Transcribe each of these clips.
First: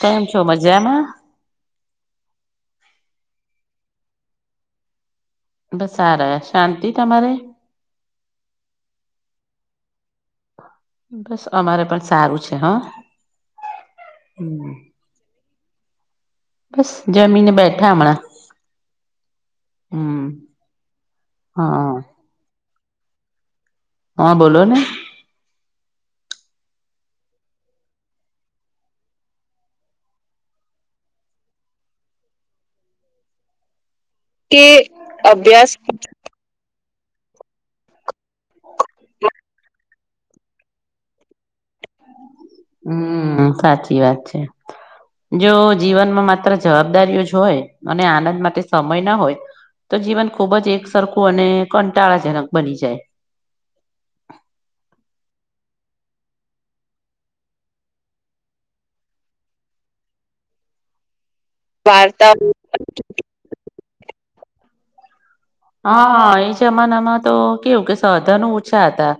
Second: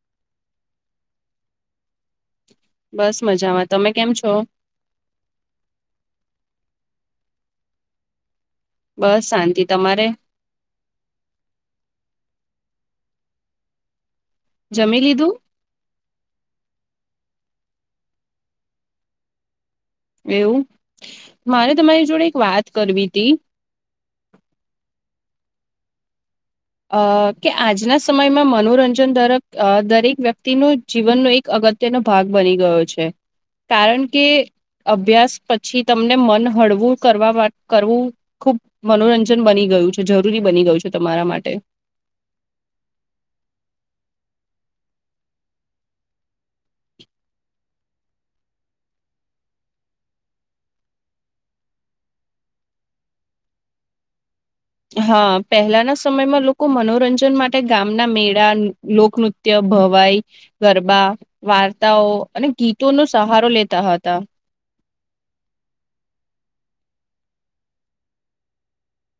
કેમ છો મજામાં? બસ મજામાં. તમે કેમ છો? બસ સારા શાંતિ તમારે બસ શાંતિ તમારે બસ અમારે પણ સારું છે હા હમ જમી લીધું બસ જમીને બેઠા હમણાં હમ એવું મારે હા તમારી જોડે એક વાત કરવી હતી હા બોલો ને અ કે આજના સમયમાં મનોરંજન દરક દરેક વ્યક્તિનું જીવનનો એક અગત્યનો ભાગ બની ગયો છે કારણ કે અભ્યાસ પછી તમને મન હળવું કરવા કરવું ખુબ મનોરંજન બની ગયું છે જરૂરી બની ગયું છે તમારા માટે હમ સાચી વાત છે જો જીવનમાં માત્ર જવાબદારીઓ જ હોય અને આનંદ માટે સમય ના હોય તો જીવન ખૂબ જ એક સરરખું અને કંટાળાજનક બની જાય હા પહેલાના સમયમાં લોકો મનોરંજન માટે ગામના મેળા લોકનૃત્ય નત્ય ભવાઈ ગરબા વાર્તાઓ અને ગીતો નો સહારો લેતા હતા હા એ જમાનામાં તો કેવું કે સાધન ઓછા હતા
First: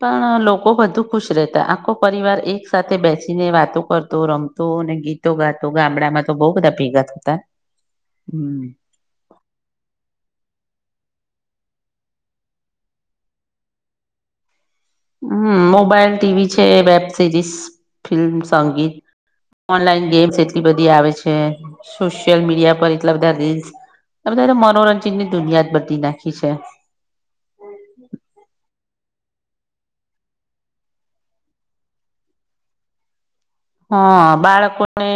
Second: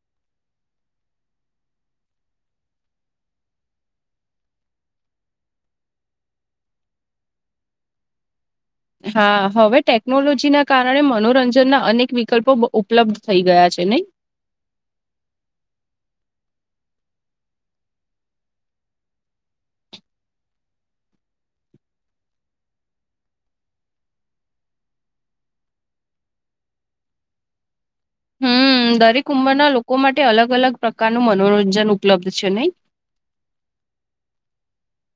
પણ લોકો બધુ ખુશ રહેતા આખો પરિવાર એક સાથે બેસીને વાતો કરતો રમતો અને ગીત ગામડામાં તો બહ બધા ભેગા થતા હમ હા હવે ટેકનોલોજી ના કારણે મનોરંજન ના અનેક વિકલ્પો ઉપલબ્ધ થઈ ગયા છે નહી હમ મોબાઈલ ટીવી છે વેબ સિરીિઝ ફિલ્મ સંગીત ઓનલાઈન ગેમ્સ એટલી બધી આવે છે સોશિયલ મીડિયા પર એટલા બધા રીલ્સ અધારે મનોરંજન ની દુનિયાદ બી નાખી છે હમ દરેક ઉંમરના લોકો માટે અલગ અલગ પ્રકાર ન મનોરંજન ઉપલબ્ધ છે નઈ હા બાળકોને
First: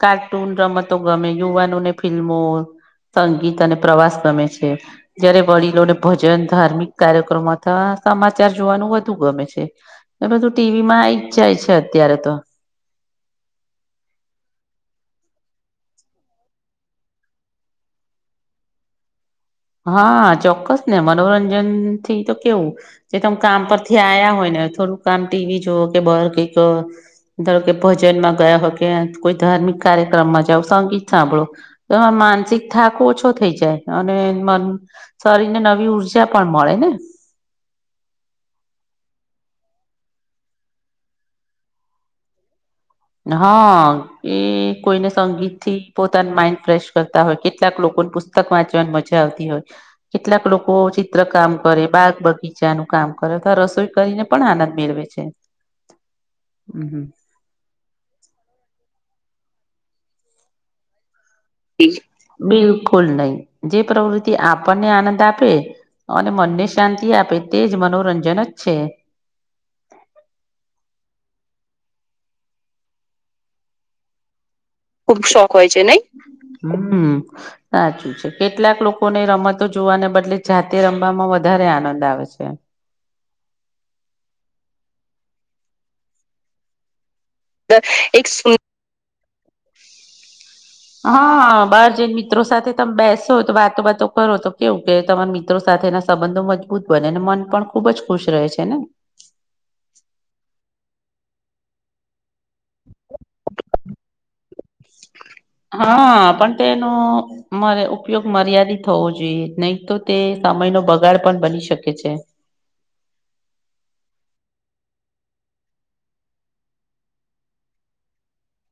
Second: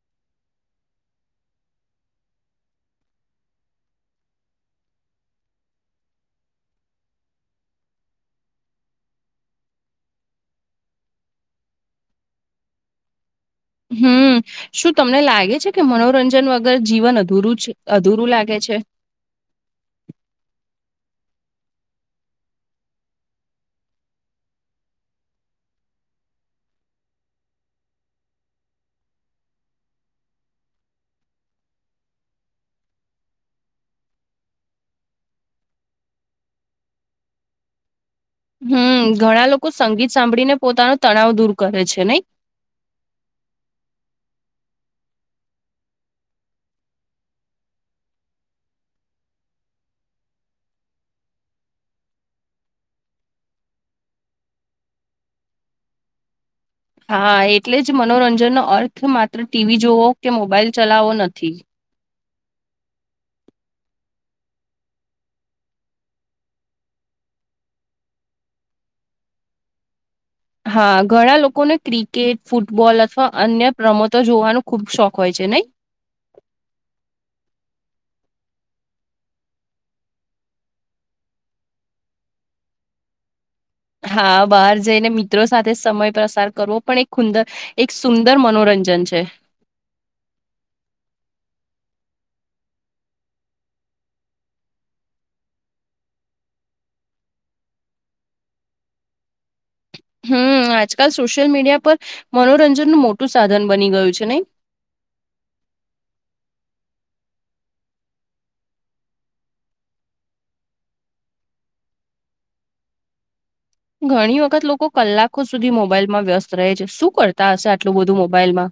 કાર્ટૂન રમતો ગમે યુવાનોને ફિલ્મો સંગીત અને પ્રવાસ ગમે છે જયારે વડીલોને ભજન ધાર્મિક કાર્યક્રમો અથવા સમાચાર જોવાનું વધુ ગમે છે એ બધું ટીવી માં આ જાય છે અત્યારે તો હમ શું તમને લાગે છે કે મનોરંજન વગર જીવન અધૂરું અધૂરું લાગે છે હા ચોક્કસ ને મનોરંજન થી તો કેવું જે તમે કામ પરથી આ્યા હોય ને થોડું કામ ટીવી જોવ કે બર કઈક ધારો કે ભજનમાં ગયા હોય કે કોઈ ધાર્મિક કાર્યક્રમમાં જાઓ સંગીત સાંભળો તો એમાં માનસિક થાક ઓછો થઈ જાય અને શરીર ને નવી ઉઊર્જા પણ મળે ને હમ ઘણા લોકો સંગીત સાંભળીને પોતાનો તણાવ દૂર કરે છે નઈ હા એ કોઈને સંગીત થી પોતાના માઈન્ડ ફ્રેશ કરતા હોય કેટલાક લોકોને પત પુસ્તક વાંચવાની મજા આવતી હોય કેટલાક લોકો ચિત્ર કામ કરે બાગ બગીચા નું કામ કરે અથવા રસોઈ કરીને પણ આનંદ મેળવે છે [inaudible] હમ હમ હા એટલે જ મનોરંજનનો અર્થ માત્ર ટીવી જોવો કે મોબાઈલ ચલાવો નથી બિલકુલ નહી જે પ્રવૃતિ આપણને આનંદ આપે અને મનને શાંતિ આપે તેજ મનોરંજન જ છે હા ઘણા લોકોને ક્રિકેટ ફૂટબોલ અથવા અન્ય પ્રમોતો જોવાનું ખુબ શોખ હોય છે નહી હમ સાચું છે કેટલાક લોકોને રમતો જોવાને બદલે જાતે રમવામાં વધારે આનંદ આવે છે હા બહાર જઈને મિત્રો સાથે સમય પ્રસાર કરવો પણ એક ખુંદર અ એક સુંદર મનોરંજન [inaudible] હા બાર જને મિત્રો સાથે તમે બેસો તો વાતો વાતો કરો તો કેવું કે તમારા મિત્રો સાથેના સંબંધો મજબૂત બનેને મન પણ ખુબ જ ખુશ રહે છે ને હમ આજકાલ સોશિયલ મીડિયા પર મનોરંજન ન મોટું સાધન બની ગયું છે નઈ હા પણ તેનું રે ઉપયોગ મર્યાદિત થવો જોઈએ નહી તો તે સમય નો બગાડ પણ બની શકે છે ઘણી વખત લોકો કલાકો સુધી મોબાઈલમાં વ્યસ્ત રહે છે શું કરતા હશે આટલું બધું મોબાઈલમાં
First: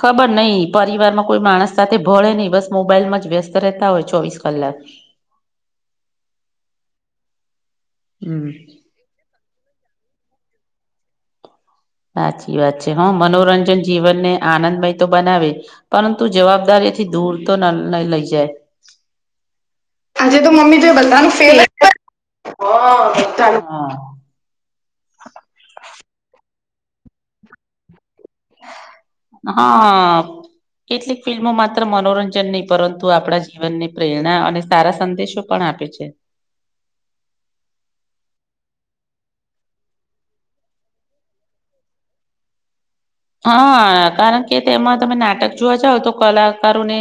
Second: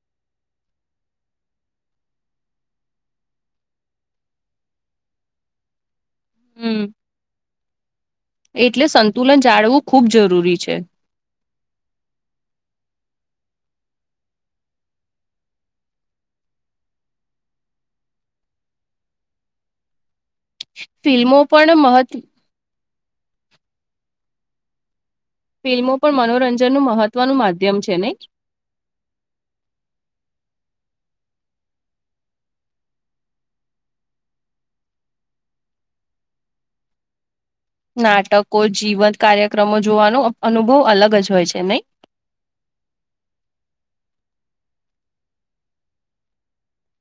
ખબર નહિ પરિવાર માં કોઈ માણસ સાથે ભળે નહીિ બસ મોબાઈલ માં જ વ્યસ્ત રહેતા હોય ચોવીસ કલાક હમ હમ હમ એટલે સંતુલન જાળવું ખુબ જરૂરી છે સાચી વાત છે હા મનોરંજન જીવનને આનંદમય તો બનાવે પરંતુ જવાબદારીથી દૂર તો લઈ જાય હાજ તું મ્મી ત બલાનું ફિલ્મો ફેલ પણ મહત્વ ફિલ્મો પણ મનોરંજન નું મહત્વનું માધ્યમ છે નહી હા કેટલીક ફિલ્મો માત્ર મનોરંજન નહી પરંતુ આપણા જીવનની પ્રેરણા અને સારા સંદેશો પણ આપે છે નાટકો જીવન કાર્યક્રમો જોવાનો અનુભવ અલગ જ હોય છે નહી. હા કારણ કે તેમાં તમે નાટક જોવા જાવઓ તો કલાકારોને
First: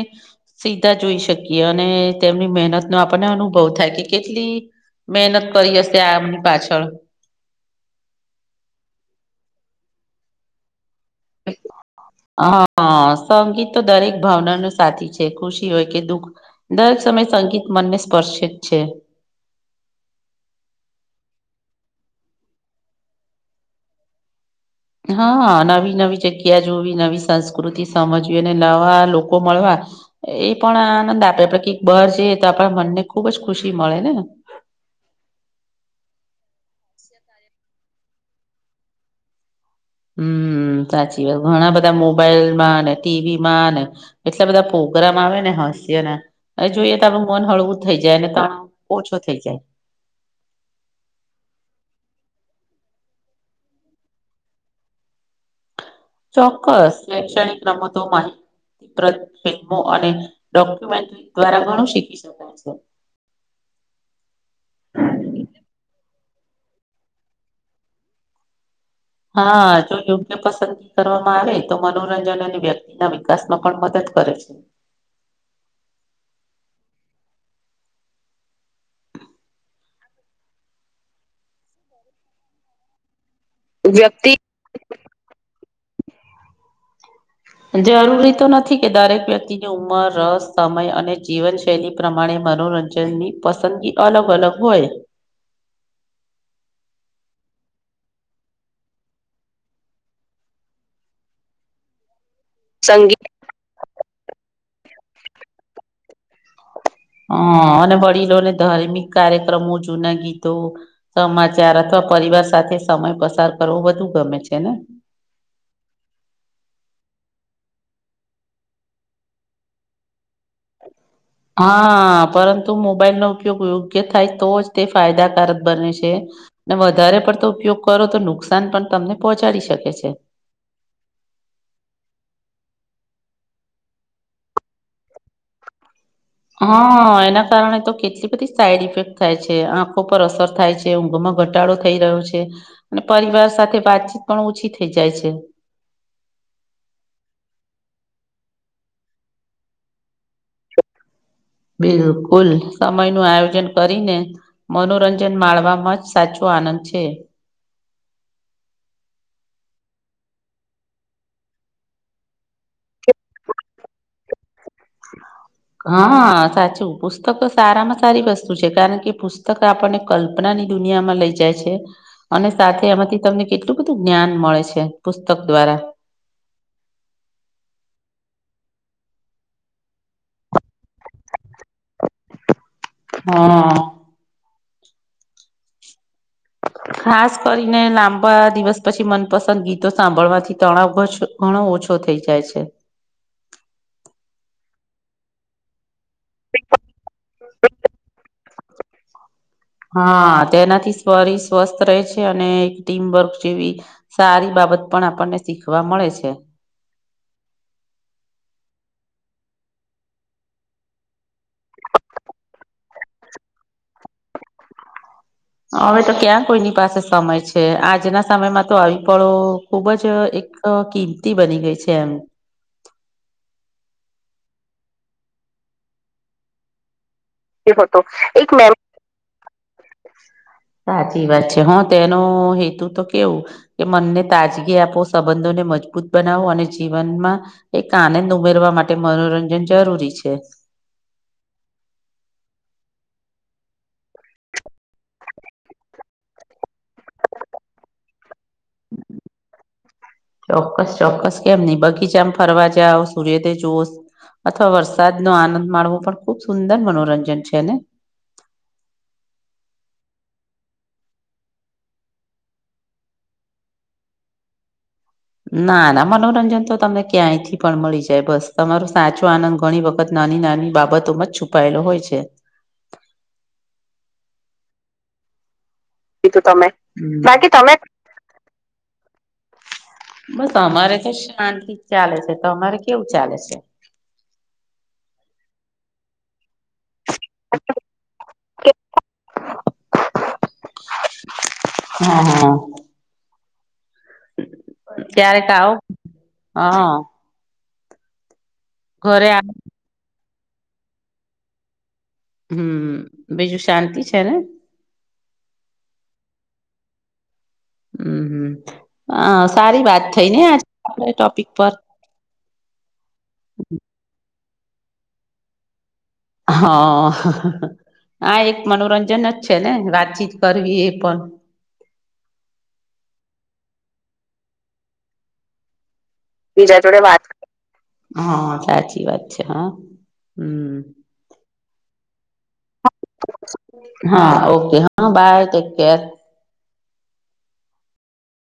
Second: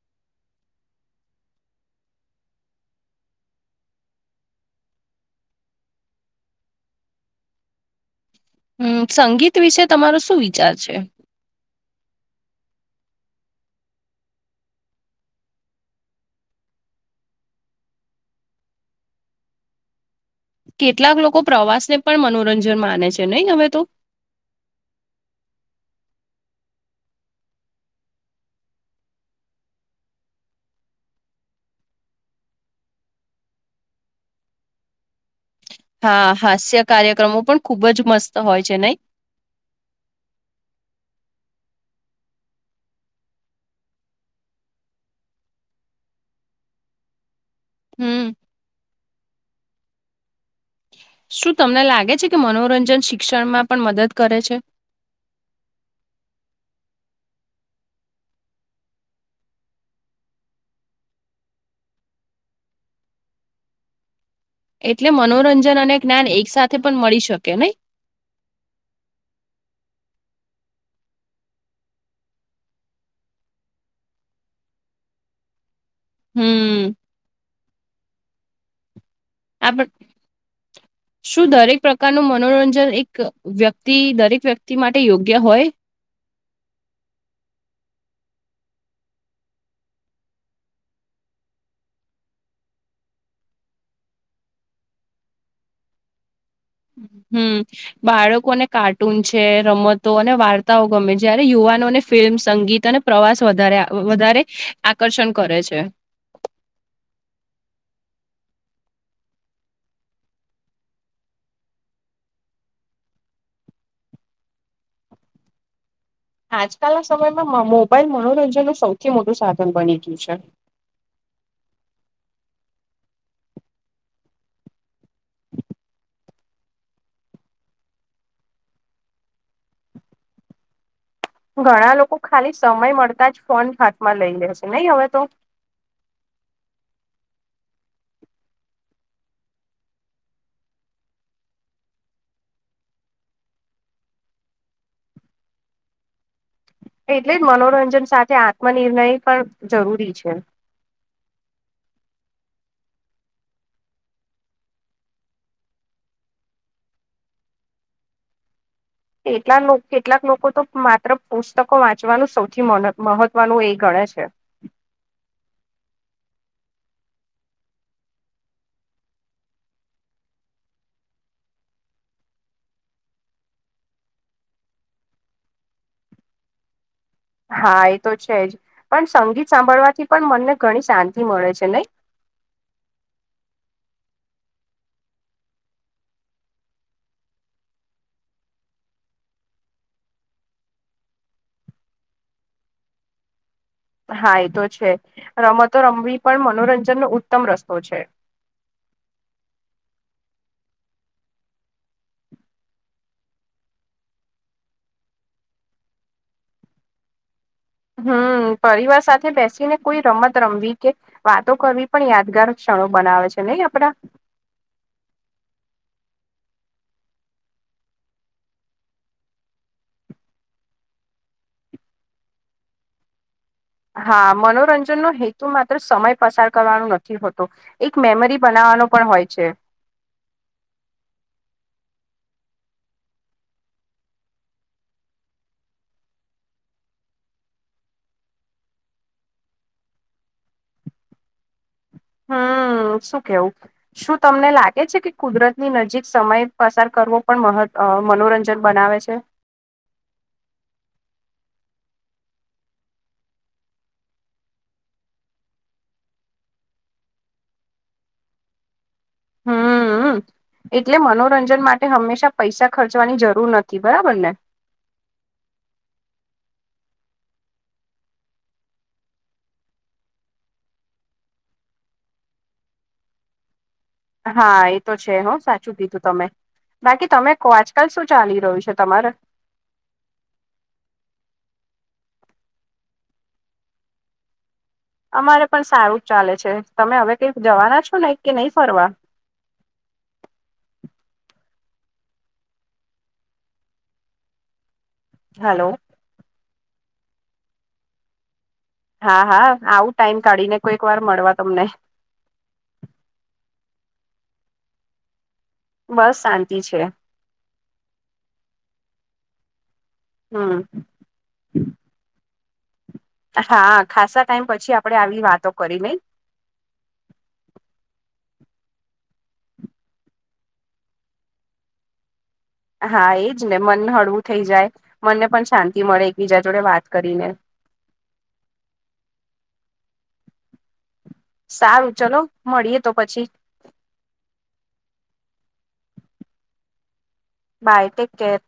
સીધા જોઈ શકીએ અને તેમની મહેનતનો આપણને અનુભવ થાય કે કેટલી મહેનત કરી હશે આમની પાછળ. હમ સંગીત વિશે તમારો શું વિચાર છે. હા હ સંગીત તો દરેક ભાવના ન સાથી છે ખુશી હોય કે દુઃખ. દરેક સમયે સંગીત મને સ્પર્શ જ છે. કેટલાક લોકો પ્રવાસને પણ મનોરંજન માને છે નહી હવે તો. હા નવી નવી જગ્યા જોવી નવી સંસ્કૃતિ સમજવી અને નવા લોકો મળવા એ પણ આંદ આપે આપડે કઈક બહાર જએ તો આપણા મનને ખુબ જ ખુશી મળે ને. હા હાસ્ય કાર્યક્રમો પણ ખુબ જ મસ્ત હોય છે નહી. હમ સાચી વાત ઘણા બધા મોબાઈલ માં ને ટીવી માં ને એટલા બધા પ્રગ્રામ આવે ને હાસ્યના જોઈએ તો આપડું મન હળવું થઈ જાય અને હમ તણ ઓછો થઈ જાય. શું તમને લાગે છે કે મનોરંજન શિક્ષણમાં પણ મદદ કરે છે. ચોક્કસ શૈક્ષણિક રમતો માહિત ફમો અને ડોક્યુમેન્ટ દ્વારા ઘણું શીખી શકાય છે. એટલે મનોરંજન અને જ્ઞાન એક સાથે પણ મળી શકે નહી. હા જો યોગ્ય પસંદગી કરવામાં આવે તો મનોરંજનની વ્યક્તિ એ ના વિકાસ માં પણ મદદ કરે છે. હમ. આપ શું દરેક પ્રકારનું મનોરંજન એક ક વ્યક્તિ દરેક વ્યક્તિ માટે યોગ્ય હોય. જરૂરી તો નથી કે દરેક વ્યક્તિની ઉંમર રસ સમય અને જીવનશૈલી પ્રમાણે મનોરંજન જેની પસંદગી અલગ અલગ હોય. હમ. બાળકોને કાર્ટૂન છે રમતો અને વાર્તાઓ ગમે જ્યારે યુવાનોને ફિલ્મ સંગીત અને પ્રવાસ વધારે વધારે આકર્ષણ કરે છે. હ અને વડીલોને ધાર્મિક કાર્યક્રમો જૂના ગીતો સમાચાર અથવા પરિવાર સાથે સમય પસાર કરવો બધું ગમે છે ને. આજકાલના સમયમાં મોબાઈલ મનોરંજન ન સૌથી મોટું સાધન બની ગયું છે. હા પરંતુ મોબાઈલનો ઉપયોગ યોગ્ય થાય તો જ તે ફાયદાકારક બને છે. ને વધારે પડતો ઉપયોગ કરો તો નુકસાન પણ તમને પહોંચાડી શકે છે. ઘણા લોકો ખાલી સમય મળતા જ ફોન હાથમાં લઈ લે છે નહી હવે તો. હ એના કારણે તો કેટલી બધી સાઈડ ઇફેક્ટ થાય છે આંખો પર અસર થાય છે. ઊંઘમાં ઘટાડો થઈ રહ્યો છે અને પરિવાર સાથે વાતચીત પણ ઓછી થઈ જાય છે. એટલે જ મનોરંજન સાથે આત્મનિર્ણય પણ જરૂરી છે. બિલકુલ સમય નું આયોજન કરીને મનોરંજન માળવામાં જ સાચો આનંદ છે. કેટલાલો કેટલાક લોકો તો માત્ર પુસ્તકો વાંચવાનું સૌથી મને મહત્વનું એ ગણે છે. [inaudible] હ સાચું પુસ્તકતો સારામાં સારી વસ્તુ છે કારણ કે પુસ્તક આપણને કલ્પના ની દુનિયામાં લઈ જાય છે અને સાથે એમાંથી તમને કેટલું બધું જ્ઞાન મળે છે પુસ્તક દ્વારા. હા એ તો છે જ પણ સંગીત સાંભળવાથી પણ મનને ઘણી શાંતિ મળે છે નહી. હ. ખાસ કરીને લાંબા દિવસ પછી મનપસંદ ગીતો સાંભળવાથી તણાવ ઓછો ઘણો ઓછો થઈ જાય છે. હા ઈ તો છે રમતો રમવી પણ મનોરંજન નો ઉત્તમ રસ્તો છે. હા તેનાથી શરીર સ્વસ્થ રહે છે અને એક ટીમવર્ક જેવી સારી બાબત પણ આપણને શીખવા મળે છે. હમ પરિવાર સાથે બેસીને કોઈ રમત રમવી કે વાતો કરવી પણ યાદગાર ક્ષણો બનાવે છે નહી આપડા હવે તો ક્યાં કોઈની પાસે સમય છે આજના સમયમાં તો આવી પડો ખુબ જ એક કિંમતી બની ગઈ છે એમ. હા મનોરંજન નો હેતુ માત્ર સમય પસાર કરવાનો નથી. નથી હોતો એક હતો મેમરી એક બનાવાનો પણ હોય છે. સાચી વાત છે હ તેનો હેતુ તો કેવું. કે મનને તાજગી આપો સંબંધોને મજબૂત બનાવો અને જીવનમાં એક આનંદ ઉમેરવા માટે મનોરંજન જરૂરી છે. હમ શું કેવું શું તમને લાગે છે કે કુદરતની નજીક સમય પસાર કરવો પણ મહ મનોરંજન બનાવે છે. ચોક્કસ ચોક્કસ કેમ નઈ બગીચામાં ફરવા જાઓ સૂર્યોદય જોશ. અથવા વરસાદ નો આનંદ માણવો પણ ખુબ સુંદર મનોરંજન છે ને. હમ હમ. એટલે મનોરંજન માટે હંમેશા પૈસા ખર્ચવાની જરૂર નથી બરાબર ને. નાના મનોરંજન તો તમને ક્યાંયથી પણ મળી જાય બસ તમારું સાચું આનંદ ઘણી વખત ત નાની નાની બાબતોમાં છુપાયેલો હોય છે. હા એ તો છે હોં સાચું કીધું. તમે બાકી તમે કો આજકાલ શું ચાલી રહ્યું છે તમારે. બસ અમારે તો શાંતિ ચાલે છે તમારે કેવું ચાલે છે? અમારે પણ સારું જ ચાલે છે તમે હવે કઈક જવાના છો નહી કે નહી ફરવા. [inaudible] ક્યારેક હલો આવો હ. હા ઘરે હા આવ આવું ટાઈમ કાઢી ને કોઈક વાર મળવા તમને. હમ બીજું શાંતિ છે ને? બસ શાંતિ છે. હમ અ સારી વાત થઈ ને હમ આજ આપ ટોપિક પર. હા ખાસા ટાઈમ પછી આપડે આવી વાતો કરી નઈ. હ આ એક મનોરંજન જ છે ને વાતચીત કરવી એ પણ. હા એજ ને મન હળવું થઈ જાય મનને પણ શાંતિ મળે. બીજા જોડે વાત હા સાચી વાત છે હા હમ. સારું ચલો મળીએ તો પછી. હા ઓકે હા bye take care. Bye take care.